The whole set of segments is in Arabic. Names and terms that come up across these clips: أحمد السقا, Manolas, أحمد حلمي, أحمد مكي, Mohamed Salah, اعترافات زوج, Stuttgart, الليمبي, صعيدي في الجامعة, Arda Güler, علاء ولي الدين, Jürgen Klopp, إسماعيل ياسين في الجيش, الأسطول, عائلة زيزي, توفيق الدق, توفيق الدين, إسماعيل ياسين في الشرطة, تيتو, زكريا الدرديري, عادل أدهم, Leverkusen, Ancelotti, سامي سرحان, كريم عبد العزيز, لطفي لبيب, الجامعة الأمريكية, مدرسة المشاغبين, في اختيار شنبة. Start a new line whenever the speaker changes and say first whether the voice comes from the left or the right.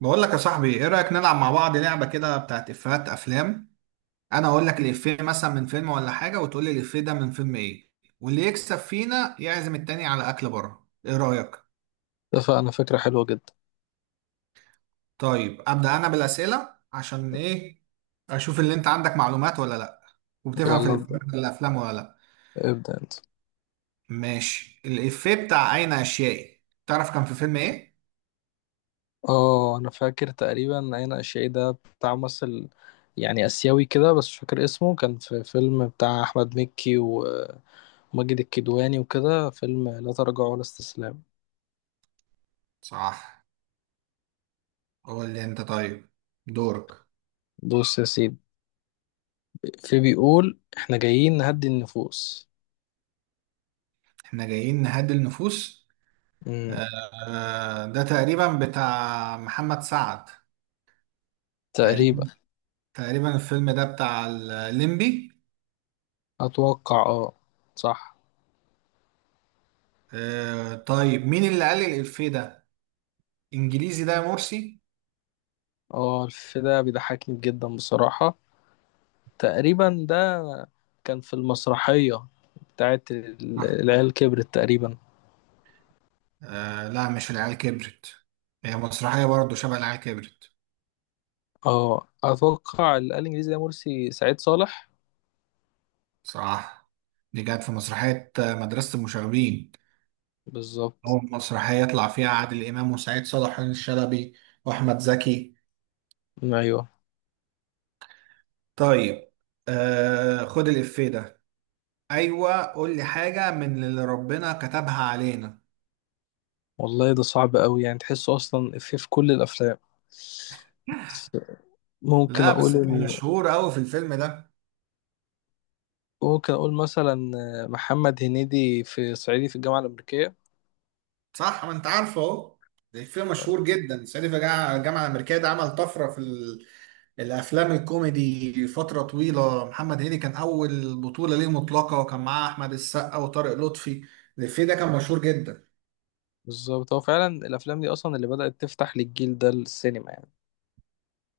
right: بقول لك يا صاحبي، ايه رأيك نلعب مع بعض لعبة كده بتاعت افيهات افلام؟ انا اقول لك الافيه مثلا من فيلم ولا حاجة، وتقول لي الافيه ده من فيلم ايه، واللي يكسب فينا يعزم التاني على اكل بره. ايه رأيك؟
left: اتفقنا، فكرة حلوة جدا.
right: طيب ابدأ انا بالأسئلة، عشان ايه؟ اشوف اللي انت عندك معلومات ولا لا، وبتفهم في
left: يلا ابدأ.
right: الافيهات ولا الافلام ولا لا.
left: ابدأ انت.
right: ماشي، الافيه بتاع اين اشيائي، تعرف كان في فيلم ايه؟
left: اه، انا فاكر تقريبا عين اشعي ده بتاع ممثل يعني اسيوي كده، بس مش فاكر اسمه. كان في فيلم بتاع احمد مكي وماجد الكدواني وكده، فيلم لا تراجع ولا استسلام.
right: صح. قول لي انت طيب، دورك.
left: بص يا سيدي، في بيقول احنا جايين نهدي النفوس.
right: احنا جايين نهدي النفوس.
left: امم
right: ده تقريبا بتاع محمد سعد.
left: تقريبا.
right: تقريبا. تقريبا الفيلم ده بتاع الليمبي.
left: اتوقع، اه صح.
right: طيب، مين اللي قال لي الإفيه ده انجليزي ده يا مرسي؟
left: اه، الفيلم ده بيضحكني جدا بصراحة. تقريبا ده كان في المسرحية بتاعت
right: آه.
left: العيال كبرت تقريبا.
right: لا، مش العيال كبرت، هي مسرحية برضه شبه العيال كبرت.
left: اه، اتوقع اللي قال انجليزي ده مرسي سعيد صالح.
right: صح، دي كانت في مسرحية مدرسة المشاغبين.
left: بالظبط.
right: أول مسرحية يطلع فيها عادل إمام وسعيد صالح وحسين الشلبي وأحمد زكي.
left: ايوه،
right: طيب، خد الإفيه ده: ايوه قول لي حاجه من اللي ربنا كتبها علينا.
left: والله ده صعب قوي، يعني تحسه اصلا في كل الافلام. بس ممكن
right: لا،
left: اقول
right: بس كان
left: انه،
right: مشهور قوي في الفيلم ده.
left: ممكن اقول مثلا محمد هنيدي في صعيدي في الجامعة الأمريكية.
right: صح، ما انت عارفه اهو. ده فيلم مشهور جدا، صعيدي في الجامعة الامريكيه. ده عمل طفره في الافلام الكوميدي فتره طويله. محمد هنيدي كان اول بطوله ليه مطلقه، وكان معاه احمد السقا وطارق لطفي. الفيلم ده كان مشهور جدا.
left: بالظبط، هو فعلا الافلام دي اصلا اللي بدأت تفتح للجيل ده السينما يعني.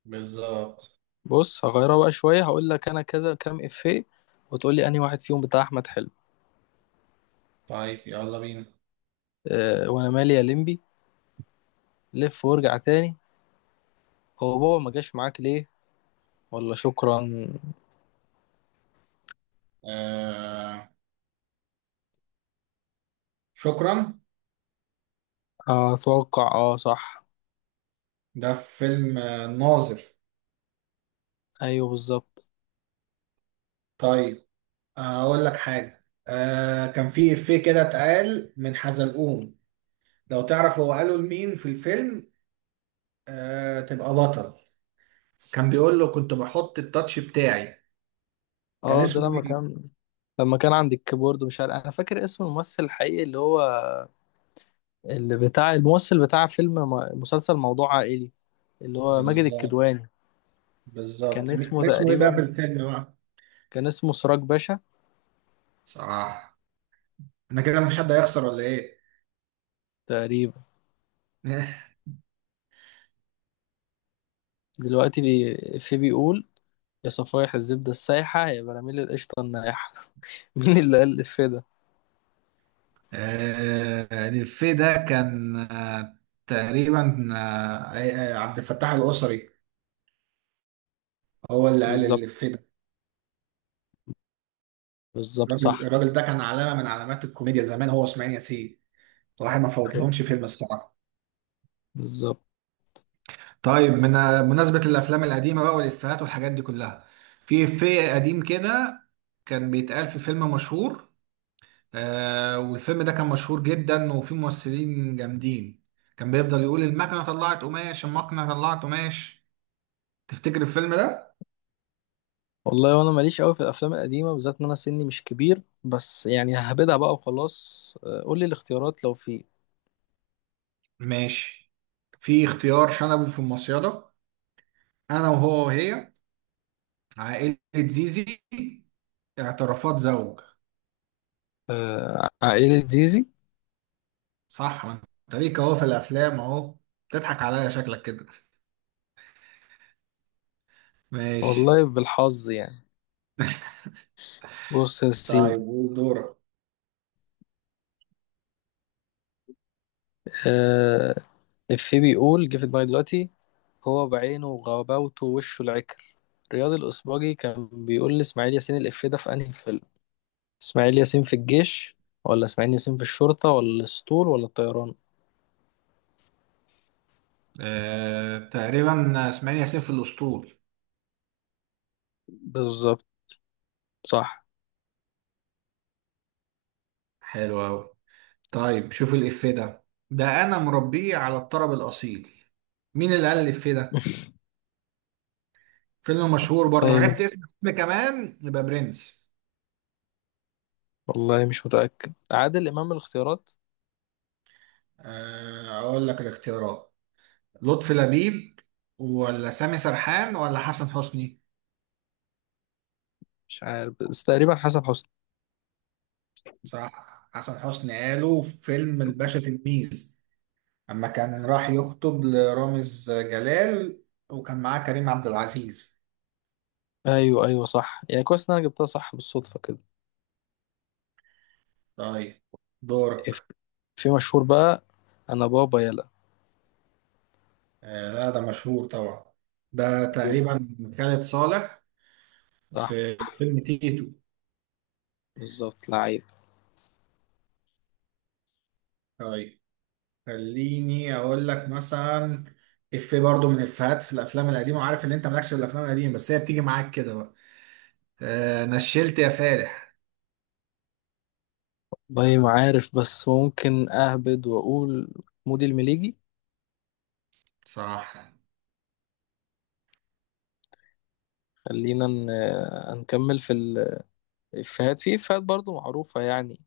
right: بالظبط.
left: بص، هغيرها بقى شوية. هقول لك انا كذا كام افيه وتقول لي انهي واحد فيهم بتاع احمد حلمي.
right: طيب يلا بينا.
left: وانا مالي يا لمبي. لف وارجع تاني. هو بابا ما جاش معاك ليه؟ ولا شكرا.
right: آه، شكرا.
left: آه، اتوقع اه صح.
right: ده في فيلم الناظر.
left: ايوه بالظبط.
right: طيب، هقول لك حاجة. آه، كان في إفيه كده اتقال من حزلقوم، لو تعرف هو قاله لمين في الفيلم. آه، تبقى بطل. كان بيقول له كنت بحط التاتش بتاعي، كان
left: اه، ده
right: اسمه
left: لما
right: إيه؟
left: كان، لما كان عند الكيبورد. مش عارف، انا فاكر اسم الممثل الحقيقي اللي هو، اللي بتاع الممثل بتاع فيلم مسلسل موضوع عائلي، اللي هو ماجد
right: بالظبط.
left: الكدواني. كان
right: بالظبط،
left: اسمه
right: كان اسمه إيه بقى
left: تقريبا،
right: في الفيلم بقى؟
left: كان اسمه سراج باشا.
right: صح. أنا كده مفيش حد هيخسر ولا إيه؟
left: تقريبا. دلوقتي في بيقول يا صفايح الزبدة السايحة يا براميل القشطة النايحة. مين اللي قال الإفيه ده؟
right: آه، الإفيه ده كان، آه، تقريبا، آه، عبد الفتاح القصري هو اللي قال الإفيه
left: بالظبط.
right: ده.
left: بالظبط
right: الراجل
left: صح.
right: الراجل ده كان علامه من علامات الكوميديا زمان، هو واسماعيل ياسين. الواحد ما فوتلهمش فيلم الصراحه.
left: بالظبط.
right: طيب، من مناسبة الأفلام القديمة بقى والإفيهات والحاجات دي كلها، في إفيه قديم كده كان بيتقال في فيلم مشهور، آه، والفيلم ده كان مشهور جدا وفيه ممثلين جامدين. كان بيفضل يقول: المكنة طلعت قماش، المكنة طلعت قماش. تفتكر الفيلم ده؟
left: والله وانا ماليش قوي في الافلام القديمه، بالذات ان انا سني مش كبير، بس يعني ههبدها بقى وخلاص. آه، قول لي الاختيارات لو في.
right: ماشي، في اختيار: شنبه في المصيدة، أنا وهو وهي، عائلة زيزي، اعترافات زوج.
left: آه، عائله زيزي.
right: صح، ما انت ليك اهو في الافلام اهو. بتضحك عليا شكلك كده. ماشي.
left: والله بالحظ يعني. بص يا سيدي.
right: طيب قول، دورك.
left: آه، إفيه بيقول، جه في دماغي دلوقتي. هو بعينه وغباوته ووشه العكر. رياض الاسباجي كان بيقول لاسماعيل ياسين الإفيه ده في انهي فيلم؟ اسماعيل ياسين في الجيش، ولا اسماعيل ياسين في الشرطه، ولا الاسطول، ولا الطيران؟
right: تقريبا اسماعيل ياسين في الاسطول.
left: بالظبط صح.
right: حلو اوي. طيب، شوف الافيه ده: ده انا مربيه على الطرب الاصيل. مين اللي قال الافيه ده؟ فيلم مشهور برضه،
left: طيب.
right: عرفت اسم الفيلم كمان يبقى برنس.
left: والله مش متأكد عادل إمام. الاختيارات؟
right: اقول لك الاختيارات: لطفي لبيب ولا سامي سرحان ولا حسن حسني.
left: مش عارف، بس تقريبا حسن حسني.
right: صح، حسن حسني، قالوا في فيلم الباشا تلميذ اما كان راح يخطب لرامز جلال، وكان معاه كريم عبد العزيز.
left: أيوه أيوه صح. يعني كويس إن أنا جبتها صح بالصدفة كده.
right: طيب،
left: إف-
right: دورك.
left: في مشهور بقى، أنا بابا يلا.
right: آه لا، ده مشهور طبعا. ده تقريبا خالد صالح،
left: صح
right: في فيلم تيتو.
left: بالظبط، لعيب.
right: طيب، خليني اقول لك مثلا افيه برضو من افيهات في الافلام القديمه، وعارف ان انت مالكش في الافلام القديمه، بس هي بتيجي معاك كده بقى. آه، نشلت يا فالح.
left: باي، ما عارف، بس ممكن أهبد وأقول مودي المليجي.
right: صح.
left: خلينا نكمل في الإفيهات. في إفيهات برضو معروفة يعني،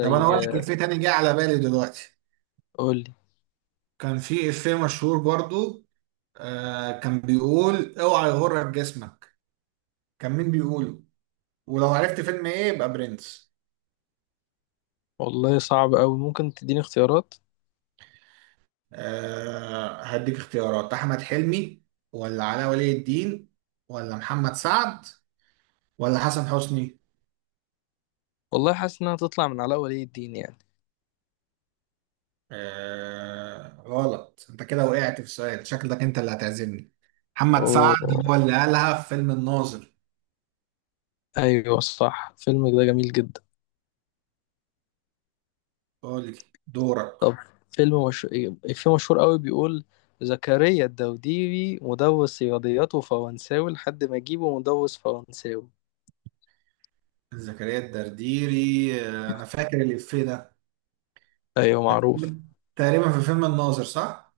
right: طب انا اقول لك افيه تاني جه على بالي دلوقتي،
left: قولي.
right: كان في افيه مشهور برضو، آه، كان بيقول: اوعى يغرك جسمك. كان مين بيقوله؟ ولو عرفت فيلم ايه يبقى برنس.
left: والله صعب أوي، ممكن تديني اختيارات.
right: آه، هديك اختيارات: احمد حلمي ولا علاء ولي الدين ولا محمد سعد ولا حسن حسني.
left: والله حاسس إنها تطلع من علاء ولي الدين يعني.
right: آه غلط، انت كده وقعت في سؤال، شكلك انت اللي هتعزمني. محمد سعد هو
left: أوه.
right: اللي قالها في فيلم الناظر.
left: ايوه صح، فيلم ده جميل جدا.
right: قول لي، دورك.
left: طب، فيلم مش... فيلم مشهور قوي بيقول زكريا الدوديبي مدرس رياضيات وفرنساوي لحد ما يجيبه مدرس فرنساوي.
right: زكريا الدرديري، آه، انا فاكر الإفيه ده.
left: ايوه معروف.
right: تقريبا في فيلم الناظر، صح؟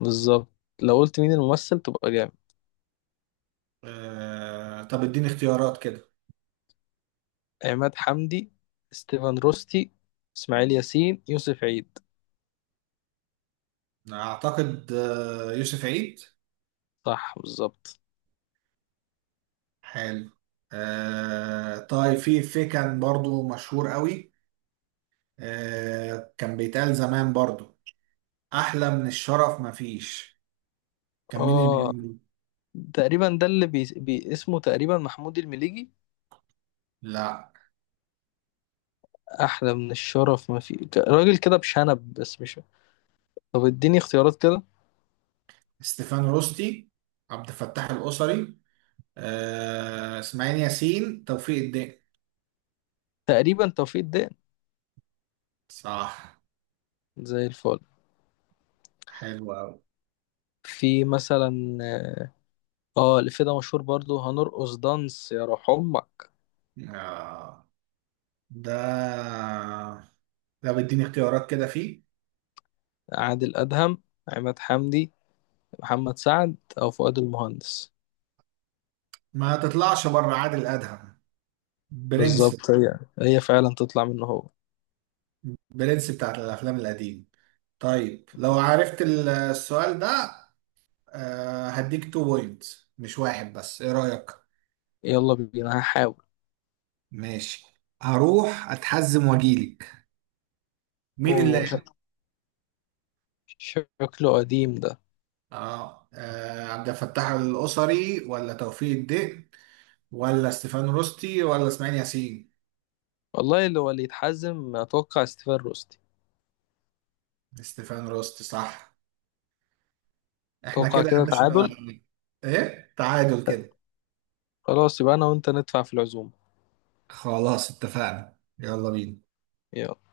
left: بالظبط. لو قلت مين الممثل تبقى جامد.
right: طب اديني اختيارات كده.
left: عماد حمدي، ستيفن روستي، اسماعيل ياسين، يوسف عيد.
right: اعتقد يوسف عيد.
left: صح بالظبط.
right: حلو. طيب، في إفيه كان برضو مشهور قوي، كان بيتقال زمان برضو: احلى من الشرف مفيش. كان مين اللي
left: اه،
right: بيقوله؟
left: تقريبا ده اللي اسمه تقريبا محمود المليجي.
right: لا.
left: احلى من الشرف ما في، راجل كده بشنب، بس مش. طب اديني اختيارات كده.
right: ستيفان روستي، عبد الفتاح القصري، اسماعيل ياسين، توفيق الدين.
left: تقريبا توفيق الدقن.
right: صح.
left: زي الفل.
right: حلو قوي.
left: في مثلا اه، آه، اللي في ده مشهور برضو، هنرقص دانس يا روح امك.
right: آه، ده ده بيديني اختيارات كده فيه.
left: عادل ادهم، عماد حمدي، محمد سعد، او فؤاد المهندس.
right: ما تطلعش بره، عادل ادهم. برنس.
left: بالظبط هي، هي فعلا تطلع منه هو.
right: برنس بتاعت الافلام القديم. طيب، لو عرفت السؤال ده، هديك تو بوينتس مش واحد بس، ايه رايك؟
left: يلا بينا هحاول.
right: ماشي، هروح اتحزم واجيلك. مين
left: اوه،
right: اللي؟
left: شكله قديم ده.
right: اه، عبد الفتاح القصري ولا توفيق الدق ولا ستيفان روستي ولا اسماعيل ياسين؟
left: والله اللي هو اللي يتحزم، اتوقع ستيفان روستي.
right: ستيفان روستي، صح. احنا
left: اتوقع
right: كده يا
left: كده
right: باشا.
left: تعادل.
right: ايه تعادل كده؟
left: خلاص، يبقى انا وانت ندفع في العزومه.
right: خلاص، اتفقنا، يلا بينا.
left: يلا.